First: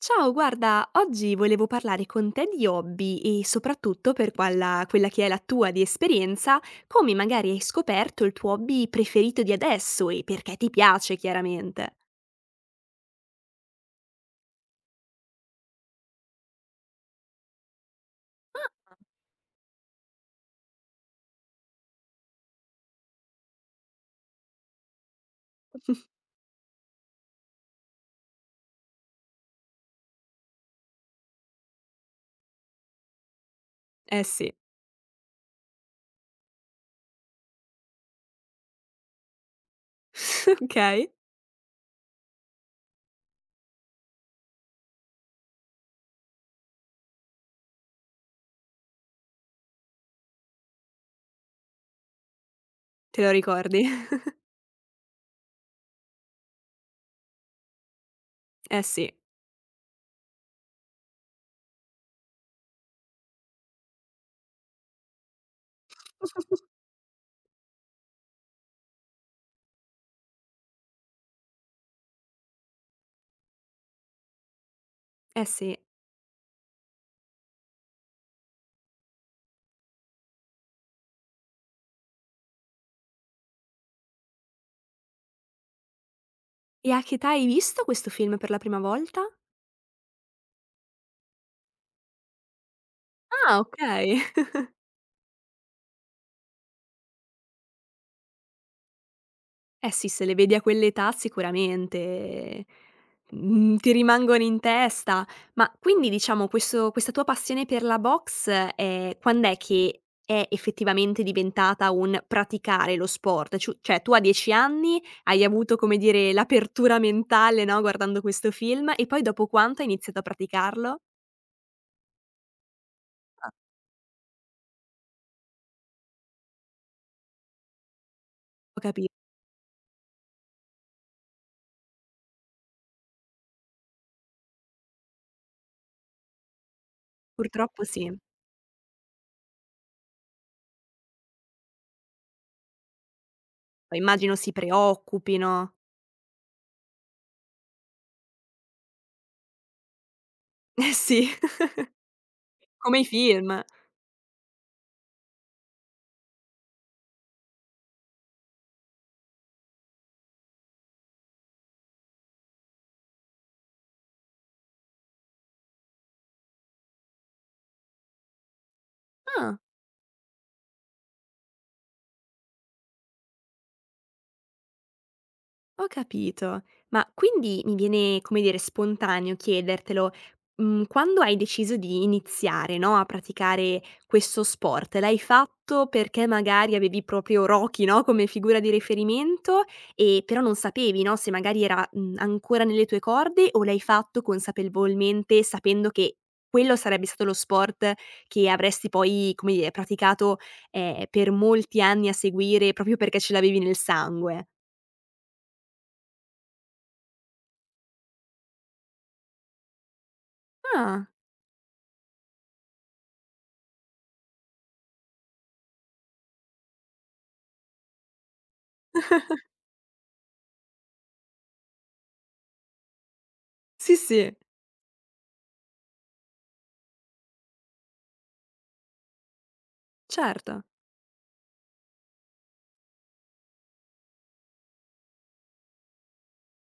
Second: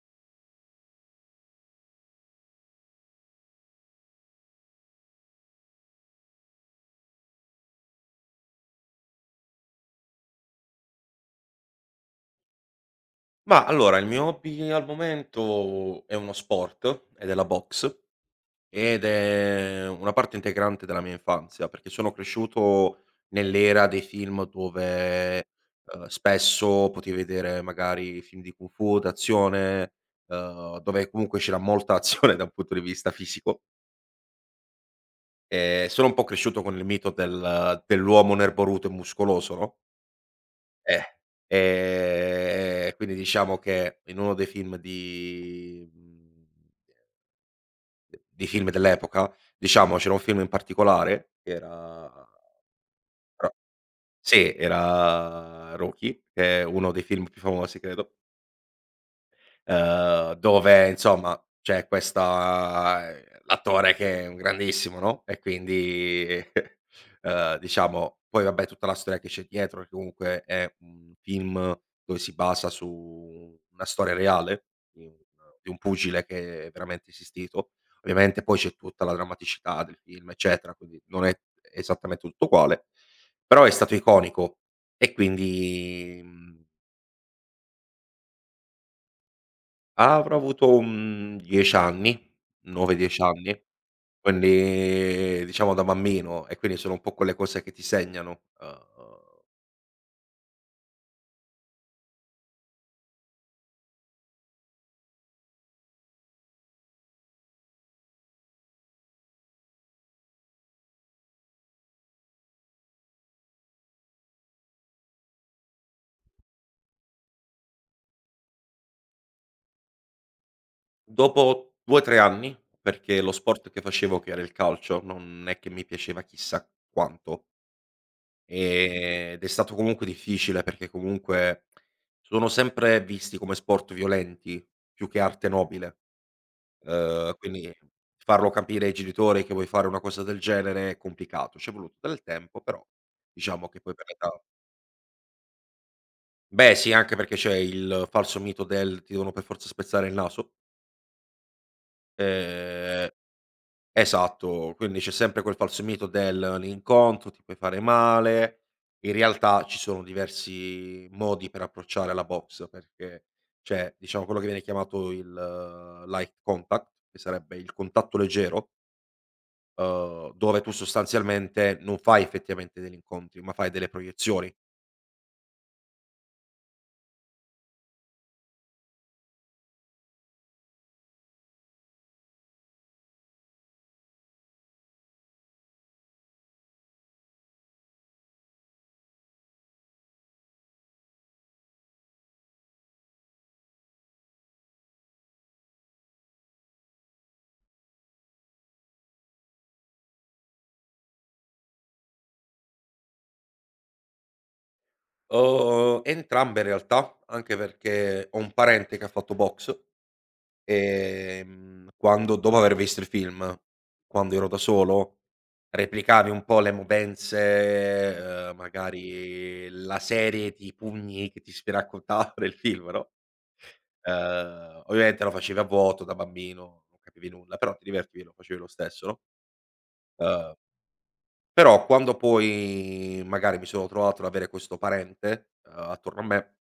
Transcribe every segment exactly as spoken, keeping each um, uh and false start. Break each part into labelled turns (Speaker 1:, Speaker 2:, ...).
Speaker 1: Ciao, guarda, oggi volevo parlare con te di hobby e soprattutto per quella, quella che è la tua di esperienza, come magari hai scoperto il tuo hobby preferito di adesso e perché ti piace chiaramente.
Speaker 2: Ma allora, il mio hobby al momento è uno sport ed è la boxe,
Speaker 1: Ah.
Speaker 2: ed è una parte integrante della mia infanzia, perché sono cresciuto nell'era dei film dove, uhm, spesso potevi vedere magari film di kung fu, d'azione, uhm, dove comunque c'era molta azione da un punto di vista fisico,
Speaker 1: Eh sì,
Speaker 2: e sono un po' cresciuto con il mito del dell'uomo nerboruto e muscoloso, no.
Speaker 1: okay,
Speaker 2: Eh, ehm, quindi diciamo che in uno dei film di mhmm, di film dell'epoca, diciamo c'era un film in particolare che era
Speaker 1: te lo
Speaker 2: era
Speaker 1: ricordi?
Speaker 2: sì, era Rocky, che è uno dei film più famosi credo.
Speaker 1: Eh sì.
Speaker 2: ehm, dove insomma c'è questa, ehm, l'attore che è un grandissimo, no, e quindi, ehm, diciamo, poi vabbè, tutta la storia che c'è dietro, che comunque è un film dove si basa su una storia reale di un
Speaker 1: Eh
Speaker 2: di
Speaker 1: sì.
Speaker 2: un pugile che è veramente esistito. Ovviamente poi c'è tutta la drammaticità del film, eccetera, quindi non è esattamente tutto uguale, però è stato iconico e quindi, mhmm
Speaker 1: E a che età hai visto questo film per la prima volta?
Speaker 2: Avrò avuto, mhmm, dieci anni, nove, dieci
Speaker 1: Ah. Ah,
Speaker 2: anni,
Speaker 1: okay.
Speaker 2: quindi diciamo da bambino, e quindi sono un po' quelle cose che ti segnano. Uhm,
Speaker 1: Eh sì, se le vedi a quell'età sicuramente, mhmm, ti rimangono in testa. Ma quindi diciamo questo questa tua passione per la boxe, ehm, quand'è che è effettivamente diventata un praticare lo sport? Ciu cioè tu a dieci anni hai avuto, come dire, l'apertura mentale, no, guardando questo film e poi dopo quanto hai iniziato a praticarlo?
Speaker 2: dopo due, tre anni, perché lo
Speaker 1: Ah.
Speaker 2: sport che facevo, che era il calcio, non è che mi piaceva chissà quanto.
Speaker 1: Ho capi
Speaker 2: Ehm, ed è stato comunque difficile, perché comunque sono sempre visti come sport violenti più che arte nobile. Ehm, quindi
Speaker 1: purtroppo sì.
Speaker 2: farlo capire ai genitori che vuoi fare una cosa del genere è complicato. C'è voluto del tempo, però diciamo che poi
Speaker 1: Poi
Speaker 2: per età.
Speaker 1: immagino si preoccupino.
Speaker 2: Beh sì, anche perché c'è il falso mito del: "Ti devono per forza spezzare il naso".
Speaker 1: Eh sì, come i
Speaker 2: Ehm,
Speaker 1: film.
Speaker 2: esatto, quindi c'è sempre quel falso mito del: "L'incontro, ti puoi fare male". In realtà ci sono diversi modi per approcciare la box, perché c'è, diciamo, quello che viene chiamato il uhm, light contact, che sarebbe il contatto leggero.
Speaker 1: Ah.
Speaker 2: Uhm, dove tu sostanzialmente non fai effettivamente degli incontri, ma fai delle proiezioni.
Speaker 1: Ho capito. Ma quindi mi viene, come dire, spontaneo chiedertelo, mhmm, quando hai deciso di iniziare, no, a praticare questo sport, l'hai fatto perché magari avevi proprio Rocky, no, come figura di riferimento e però non sapevi, no, se magari era, mhmm, ancora nelle tue corde o l'hai fatto consapevolmente sapendo che quello sarebbe stato lo sport che avresti poi, come dire, praticato, ehm, per molti anni a seguire proprio perché ce l'avevi nel sangue?
Speaker 2: Uhm, entrambe in realtà, anche perché ho un parente che ha fatto boxe.
Speaker 1: Ah.
Speaker 2: Ehm, quando, dopo aver visto il film, quando ero da solo, replicavi un po' le movenze, uhm, magari la serie di pugni che ti si raccontava nel film, no,
Speaker 1: Sì, sì,
Speaker 2: uhm, ovviamente lo facevi a vuoto da bambino, non capivi nulla, però ti divertivi e lo facevi lo stesso, no. uhm
Speaker 1: certo,
Speaker 2: Però quando poi magari mi sono trovato ad avere questo parente, uhm, attorno a me,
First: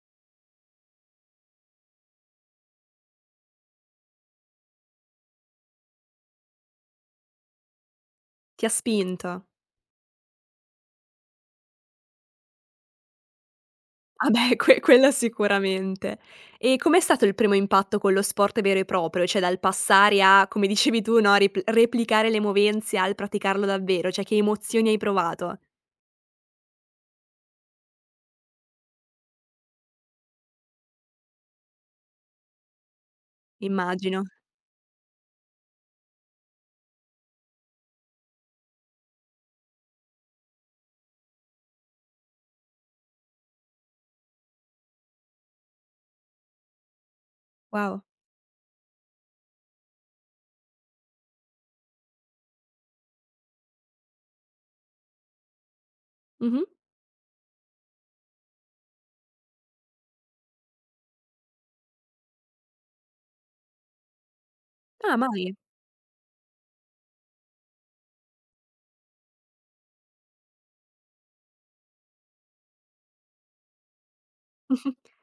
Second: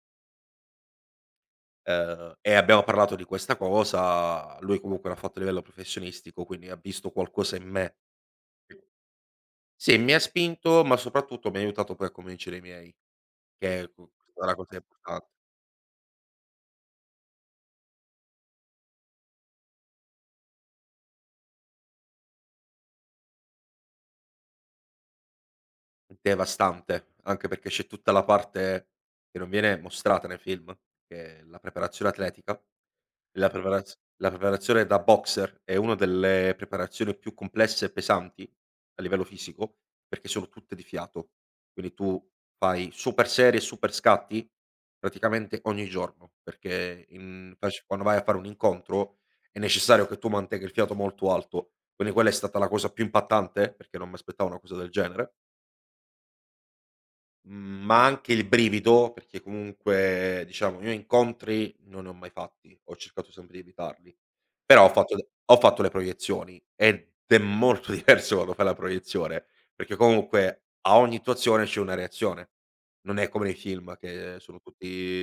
Speaker 2: ehm, e abbiamo parlato di questa cosa, lui comunque l'ha fatto a livello professionistico, quindi ha visto qualcosa in me.
Speaker 1: ti ha spinto.
Speaker 2: Sì, mi ha spinto, ma soprattutto mi ha aiutato poi a convincere i miei, che cu
Speaker 1: Ah
Speaker 2: è
Speaker 1: beh,
Speaker 2: la cosa
Speaker 1: que quello
Speaker 2: importan.
Speaker 1: sicuramente. E com'è stato il primo impatto con lo sport vero e proprio? Cioè dal passare a, come dicevi tu, no, rip replicare le movenze al praticarlo davvero, cioè che emozioni hai provato?
Speaker 2: Devastante, anche perché c'è tutta la parte che non viene mostrata nei film, che è la preparazione atletica. La preparaz
Speaker 1: Immagino.
Speaker 2: la preparazione da boxer è una delle preparazioni più complesse e pesanti a livello fisico, perché sono tutte di fiato. Quindi tu fai super serie e super scatti praticamente ogni giorno, perché in fac
Speaker 1: Wow.
Speaker 2: quando vai a fare un incontro è necessario che tu mantenga il fiato molto alto. Quindi quella è stata la cosa più impattante, perché non m'aspettavo una cosa del genere.
Speaker 1: Mh-mh.
Speaker 2: Mhmm, ma anche il brivido, perché comunque diciamo io incontri non ne ho mai fatti, ho cercato sempre di evitarli, però ho, certo,
Speaker 1: Ah
Speaker 2: fatto, d
Speaker 1: mai.
Speaker 2: ho fatto le proiezioni, ed è molto diverso quando fai la proiezione, perché comunque a ogni situazione c'è una reazione. Non è come nei film, che sono tutti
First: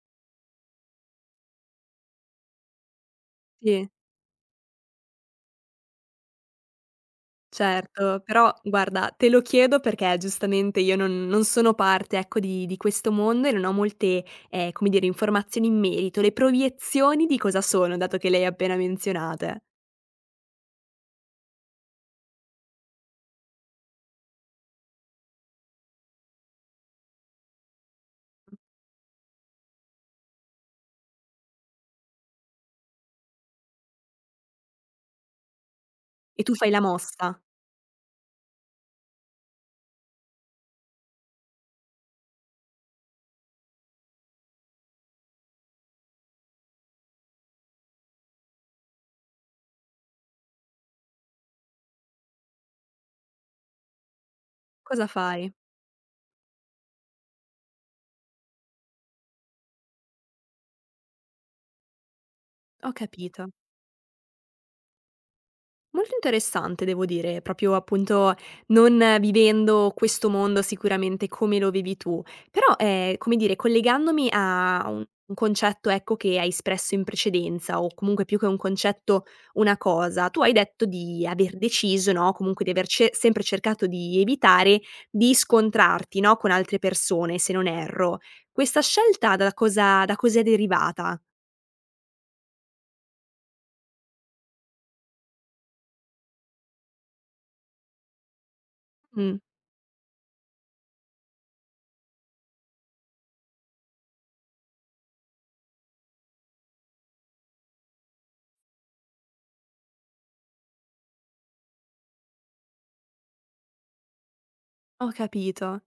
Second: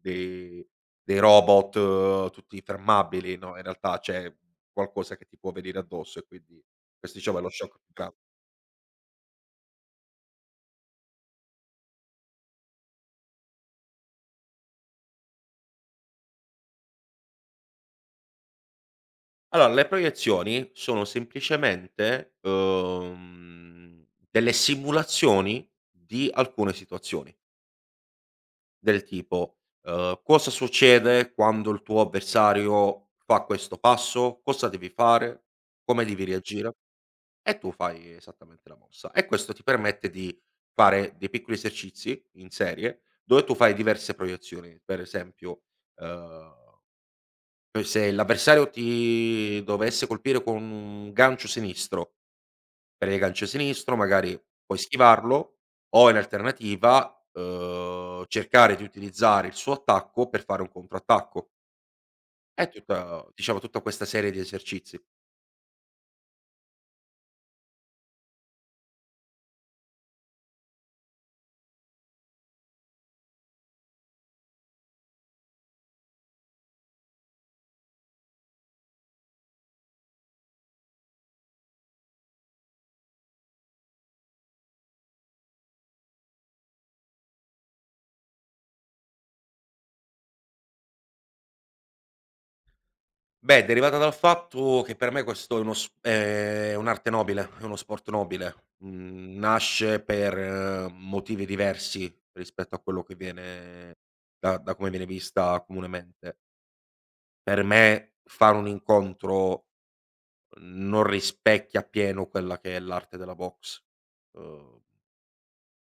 Speaker 2: dei dei robot, uhm, tutti fermabili, no, in
Speaker 1: Sì.
Speaker 2: realtà c'è qualcosa che ti può venire addosso, e quindi questo, diciamo, è lo shock più gran.
Speaker 1: Certo, però guarda, te lo chiedo perché giustamente io non non sono parte, ecco, di di questo mondo e non ho molte, ehm, come dire, informazioni in merito. Le proiezioni di cosa sono, dato che le hai appena menzionate?
Speaker 2: Allora, le proiezioni sono semplicemente, uhm, delle simulazioni di alcune situazioni, del tipo, uhm: cosa succede quando il tuo avversario fa questo passo, cosa devi fare, come devi
Speaker 1: E tu fai
Speaker 2: reagire,
Speaker 1: la mossa.
Speaker 2: e tu fai esattamente la mossa. E questo ti permette di fare dei piccoli esercizi in serie, dove tu fai diverse proiezioni. Per esempio, uhm poi, se l'avversario ti dovesse colpire con un gancio sinistro, prendi il gancio sinistro, magari puoi
Speaker 1: Cosa fai?
Speaker 2: schivarlo, o in alternativa, uhm, cercare di utilizzare il suo attacco per fare un controattacco. È
Speaker 1: Ho
Speaker 2: tutta,
Speaker 1: capito.
Speaker 2: diciamo, tutta questa serie di esercizi.
Speaker 1: Molto interessante devo dire, proprio appunto non vivendo questo mondo sicuramente come lo vivi tu, però, ehm, come dire, collegandomi a un un concetto, ecco, che hai espresso in precedenza o comunque più che un concetto, una cosa. Tu hai detto di aver deciso, no, comunque di aver ce sempre cercato di evitare di scontrarti, no, con altre persone, se non erro. Questa scelta da cosa da cos'è derivata?
Speaker 2: Beh, derivata dal fatto che per me questo è uno s è un'arte nobile, è uno sport nobile.
Speaker 1: Mh,
Speaker 2: Mhmm, nasce per uhm, motivi diversi rispetto a quello che viene, da da come viene vista comunemente. Per me fare un incontro non rispecchia appieno quella che è l'arte della boxe. Uhm,
Speaker 1: ho capito.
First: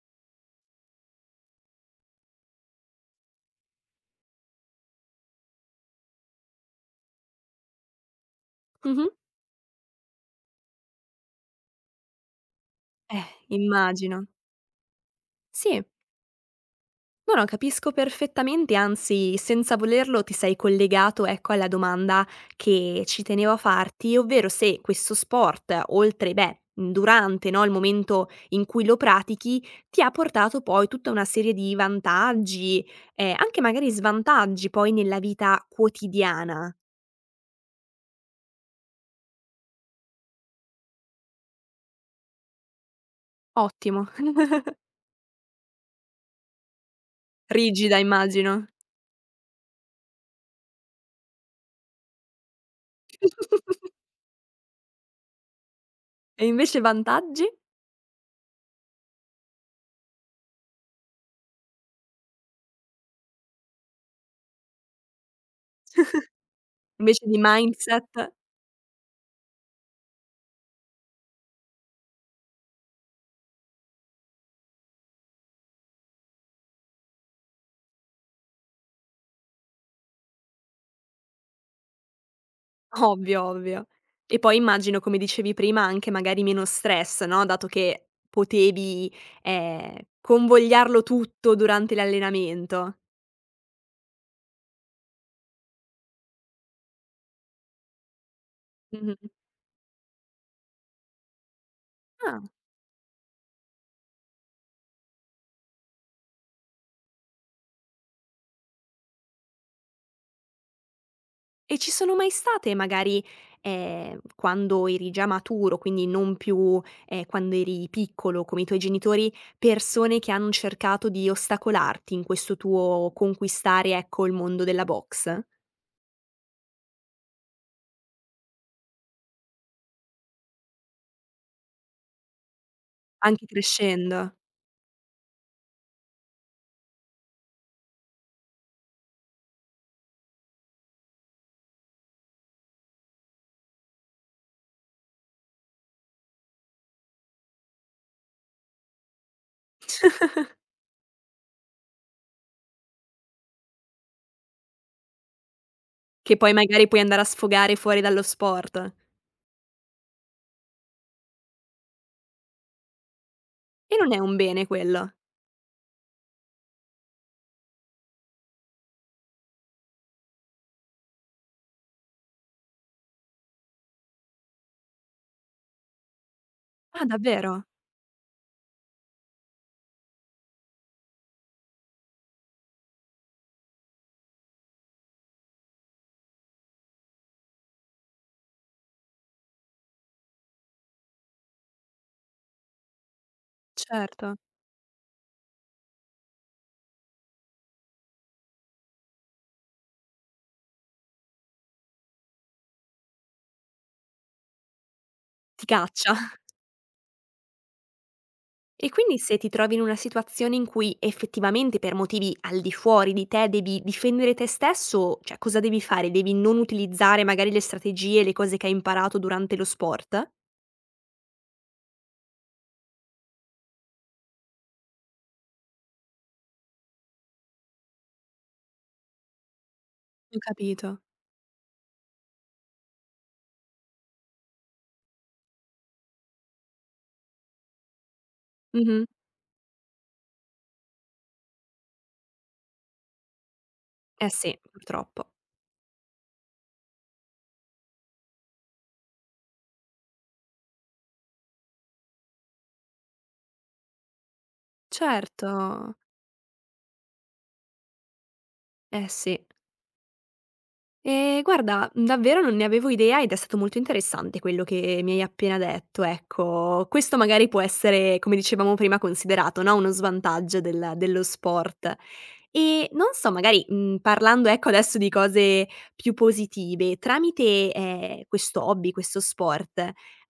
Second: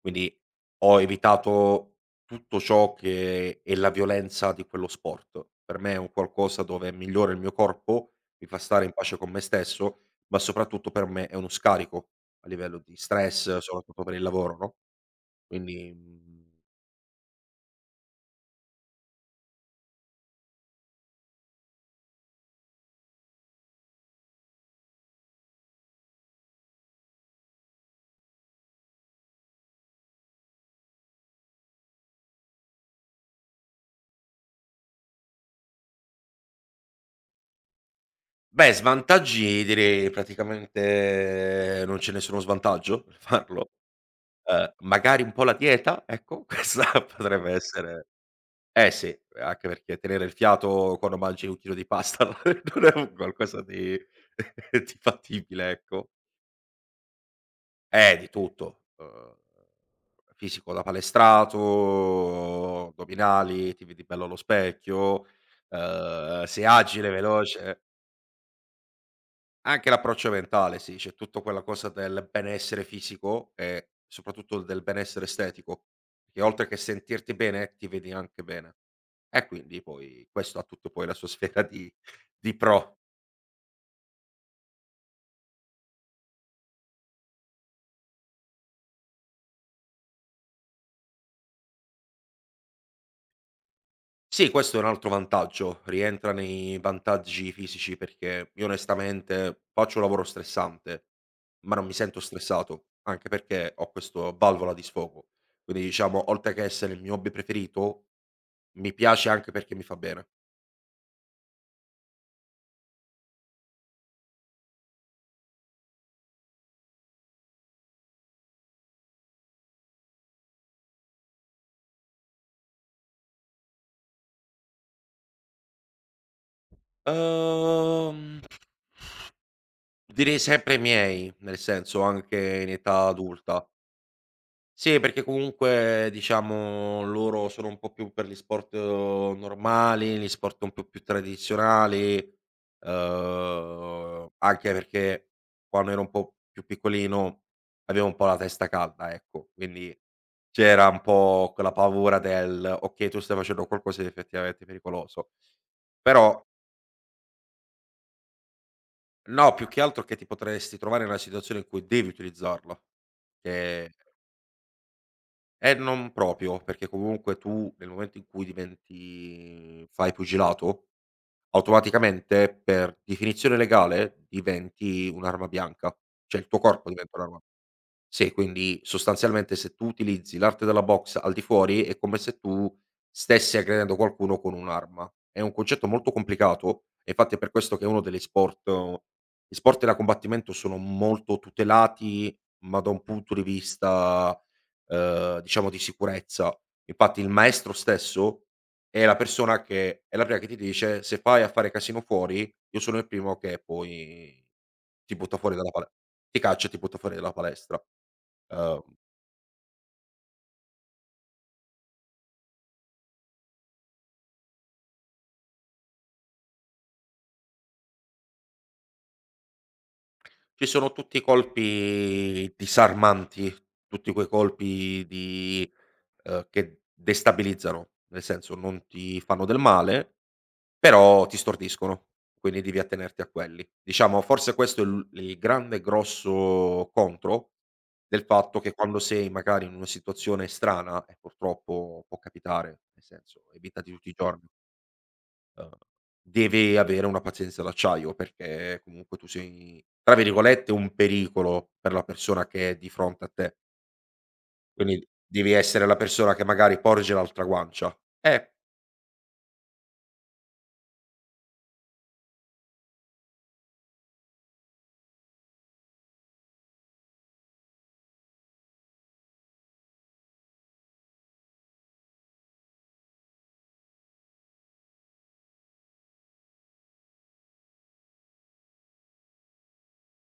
Speaker 2: quindi ho evitato tutto ciò che è la violenza di quello sport. Per me è un qualcosa dove migliora il mio corpo, mi fa stare in
Speaker 1: Mh-mh.
Speaker 2: pace con me stesso, ma soprattutto per me è uno scarico a livello di
Speaker 1: Eh,
Speaker 2: stress, soprattutto per il
Speaker 1: immagino.
Speaker 2: lavoro, no,
Speaker 1: Sì.
Speaker 2: quindi, mhmm,
Speaker 1: No, no, capisco perfettamente, anzi senza volerlo ti sei collegato, ecco, alla domanda che ci tenevo a farti, ovvero se questo sport oltre, beh, durante, no, il momento in cui lo pratichi, ti ha portato poi tutta una serie di vantaggi, eh, anche magari svantaggi poi nella vita quotidiana.
Speaker 2: beh, svantaggi direi praticamente non ce nessuno svantaggio nel farlo.
Speaker 1: Ottimo,
Speaker 2: Uhm, magari un po' la dieta, ecco, questa potrebbe
Speaker 1: rigida
Speaker 2: essere.
Speaker 1: immagino.
Speaker 2: Eh sì, anche perché tenere il fiato quando mangi un chilo di pasta non è un qualcosa di di fattibile, ecco.
Speaker 1: E invece vantaggi?
Speaker 2: Eh, di tutto, uhm, fisico da palestrato, addominali, ti vedi bello allo specchio, uhm, sei agile,
Speaker 1: Invece di
Speaker 2: veloce.
Speaker 1: mindset?
Speaker 2: Anche l'approccio mentale, sì, c'è tutto quella cosa del benessere fisico e soprattutto del benessere estetico, che oltre che sentirti bene, ti vedi anche bene. E quindi poi questo ha tutto poi la sua sfera di di pro.
Speaker 1: Ovvio, ovvio. E poi immagino, come dicevi prima, anche magari meno stress, no, dato che potevi, ehm, convogliarlo tutto durante l'allenamento.
Speaker 2: Sì, questo è un altro vantaggio, rientra nei vantaggi fisici, perché io
Speaker 1: Mh-mh.
Speaker 2: onestamente faccio un lavoro stressante, ma non mi sento
Speaker 1: Ah,
Speaker 2: stressato, anche perché ho questo valvola di sfogo. Quindi diciamo, oltre che essere il mio hobby preferito, mi piace anche perché mi fa bene.
Speaker 1: e ci sono mai state magari, ehm, quando eri già maturo, quindi non più, ehm, quando eri piccolo come i tuoi genitori, persone che hanno cercato di ostacolarti in questo tuo conquistare, ecco, il mondo della boxe?
Speaker 2: Uhm, direi sempre i miei, nel senso anche in età
Speaker 1: Anche
Speaker 2: adulta.
Speaker 1: crescendo,
Speaker 2: Sì, perché comunque diciamo loro sono un po' più per gli sport, eh, normali, gli sport un po' più tradizionali, uhm, anche perché quando ero un po' più piccolino avevo un po' la testa calda, ecco, quindi c'era un po' quella paura del: "Okay, tu stai facendo qualcosa di effettivamente pericoloso".
Speaker 1: che
Speaker 2: Però.
Speaker 1: poi magari puoi andare a sfogare fuori dallo sport?
Speaker 2: No, più che altro che ti potresti trovare nella situazione in cui devi utilizzarla, che.
Speaker 1: E non è un bene quello.
Speaker 2: Eh, non proprio, perché comunque tu, nel momento in cui diventi fai pugilato, automaticamente per definizione legale diventi un'arma bianca, cioè il tuo corpo
Speaker 1: Ah,
Speaker 2: diventa un'arma.
Speaker 1: davvero?
Speaker 2: Sì, quindi sostanzialmente se tu utilizzi l'arte della boxe al di fuori è come se tu stessi aggredendo qualcuno con un'arma. È un concetto molto complicato, e infatti è per questo che è uno degli sport, eh, gli sport da combattimento sono molto tutelati, ma da un punto di
Speaker 1: Certo.
Speaker 2: vista, ehm, diciamo, di sicurezza. Infatti il maestro stesso è la persona, che è la prima che ti dice: "Se vai a fare casino fuori, io sono il primo che poi ti butta fuori
Speaker 1: Ti
Speaker 2: dalla pale,
Speaker 1: caccia.
Speaker 2: ti caccia e ti butta fuori dalla palestra". Uhm,
Speaker 1: E quindi se ti trovi in una situazione in cui effettivamente per motivi al di fuori di te devi difendere te stesso, cioè cosa devi fare? Devi non utilizzare magari le strategie, le cose che hai imparato durante lo sport?
Speaker 2: ci sono tutti i colpi disarmanti, tutti quei colpi di uhm, che destabilizzano, nel senso non ti fanno del male,
Speaker 1: Ho capito.
Speaker 2: però ti stordiscono, quindi devi attenerti a quelli. Diciamo forse questo è il il grande grosso contro del fatto che quando
Speaker 1: Mh-mh.
Speaker 2: sei magari in una situazione strana, e purtroppo può capitare, nel senso è vita di tutti i
Speaker 1: Eh
Speaker 2: giorni.
Speaker 1: sì, purtroppo.
Speaker 2: Uhm, deve avere una pazienza d'acciaio, perché comunque tu sei, tra virgolette, "un pericolo" per la persona che è di fronte a te. Quindi devi essere
Speaker 1: Certo.
Speaker 2: la persona che magari porge l'altra guancia. Eh,
Speaker 1: Eh sì. Ehm, guarda, mhmm, davvero non ne avevo idea ed è stato molto interessante quello che mi hai appena detto, ecco. Questo magari può essere, come dicevamo prima, considerato, no, uno svantaggio del dello sport. E non so, magari, mhmm, parlando, ecco, adesso di cose più positive, tramite, ehm, questo hobby, questo sport,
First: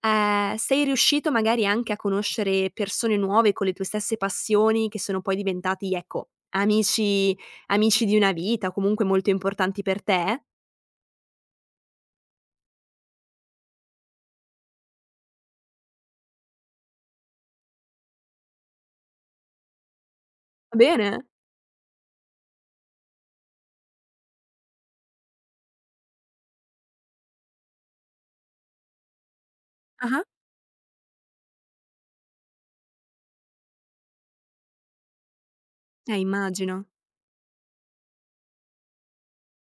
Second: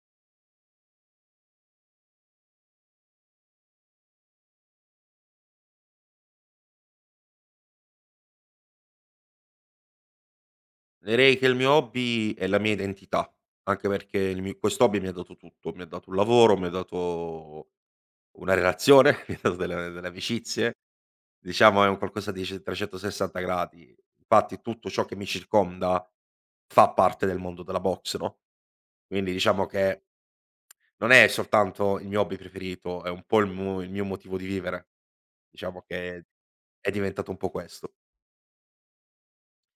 Speaker 1: ehm, sei riuscito magari anche a conoscere persone nuove con le tue stesse passioni che sono poi diventati, ecco, amici amici di una vita o comunque molto importanti per te?
Speaker 2: direi che il mio hobby è la mia identità, anche perché il mi quest'hobby mi ha dato tutto, mi ha dato un lavoro, mi ha dato una relazione, mi ha dato delle delle amicizie,
Speaker 1: Va bene.
Speaker 2: diciamo è un qualcosa di c trecentosessanta gradi. Infatti tutto ciò che mi circonda fa parte del mondo della boxe, no? Quindi diciamo che
Speaker 1: Ah-ah.
Speaker 2: non è soltanto il mio hobby preferito, è un po' il mu il mio motivo di vivere. Diciamo
Speaker 1: Eh,
Speaker 2: che
Speaker 1: immagino.
Speaker 2: è diventato un po' questo.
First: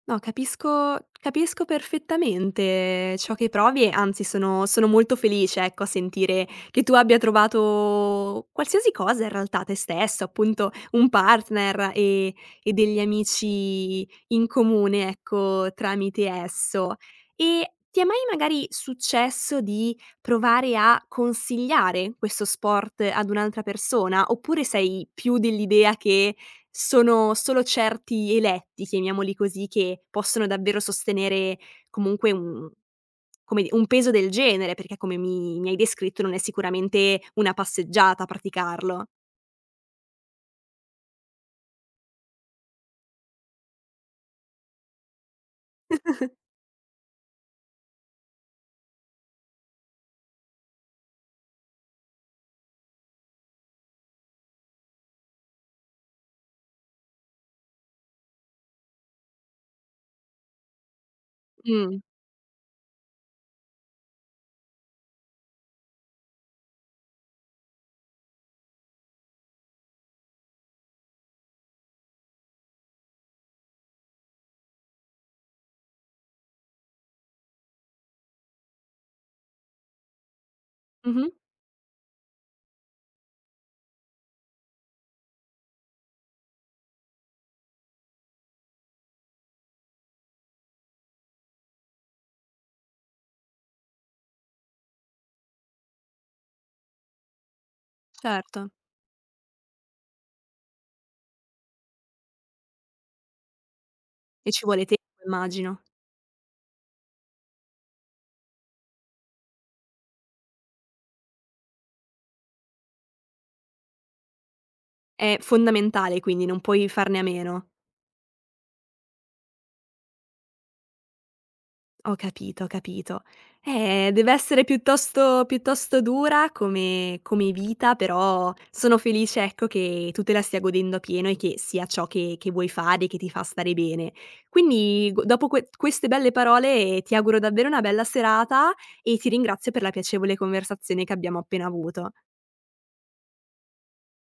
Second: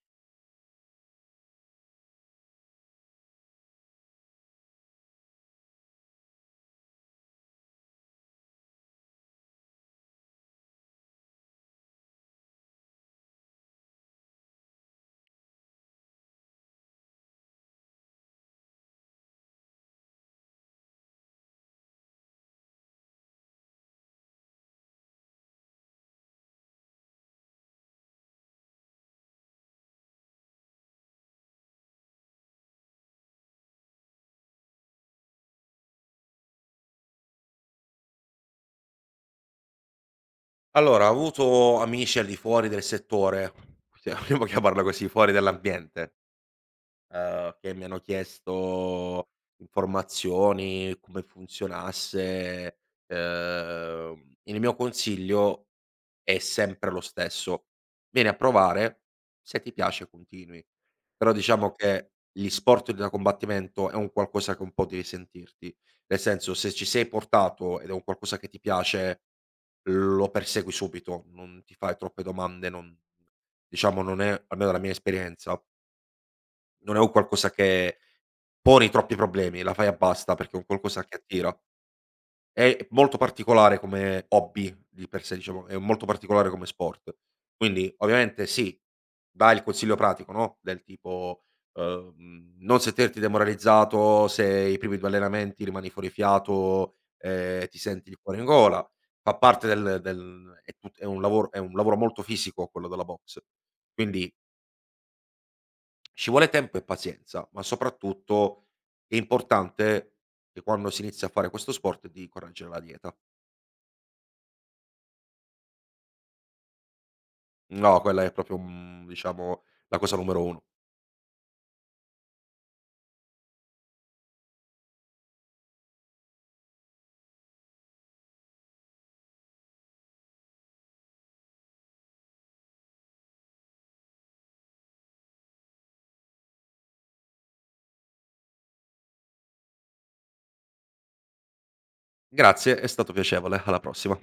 Speaker 1: No, capisco capisco perfettamente ciò che provi e anzi sono sono molto felice, ecco, a sentire che tu abbia trovato qualsiasi cosa in realtà, te stesso, appunto un partner e e degli amici in comune, ecco, tramite esso. E ti è mai magari successo di provare a consigliare questo sport ad un'altra persona, oppure sei più dell'idea che sono solo certi eletti, chiamiamoli così, che possono davvero sostenere comunque un come di un peso del genere, perché come mi mi hai descritto non è sicuramente una passeggiata praticarlo.
Speaker 2: Allora, ho avuto amici al di fuori del settore, cioè vogliamo chiamarla così, fuori dall'ambiente, ehm, che mi hanno chiesto informazioni, come funzionasse. Ehm, il mio consiglio è sempre lo stesso. Vieni a provare, se ti piace continui. Però diciamo
Speaker 1: Mh.
Speaker 2: che gli sport da combattimento è un qualcosa che un po' devi sentirti. Nel senso, se ci sei portato ed è un qualcosa che ti piace, lo persegui subito, non ti fai troppe domande, non, diciamo, non è, almeno dalla mia esperienza, non è un qualcosa che poni troppi problemi, la fai e basta, perché è un qualcosa che
Speaker 1: Mh-mh.
Speaker 2: attira. È molto particolare come hobby di per sé, diciamo, è molto particolare come sport. Quindi ovviamente sì, dà il consiglio pratico, no, del tipo, uhm, non sentirti demoralizzato se i primi due allenamenti rimani fuori fiato, ehm, ti senti il cuore in
Speaker 1: Certo.
Speaker 2: gola. Fa parte del del è tut è un lavoro è un lavoro molto fisico quello della boxe, quindi
Speaker 1: E ci vuole tempo immagino.
Speaker 2: ci vuole tempo e pazienza, ma soprattutto è importante, che quando si inizia a fare questo sport, di correggere la dieta.
Speaker 1: È fondamentale quindi, non puoi farne a meno.
Speaker 2: No, quella è proprio, mhmm, diciamo, la cosa numero uno.
Speaker 1: Ho capito, ho capito. Eh, deve essere piuttosto piuttosto dura come come vita, però sono felice, ecco, che tu te la stia godendo a pieno e che sia ciò che che vuoi fare e che ti fa stare bene. Quindi gu dopo que queste belle parole eh, ti auguro davvero una bella serata e ti ringrazio per la piacevole conversazione che abbiamo appena avuto.
Speaker 2: Grazie, è stato piacevole, alla prossima.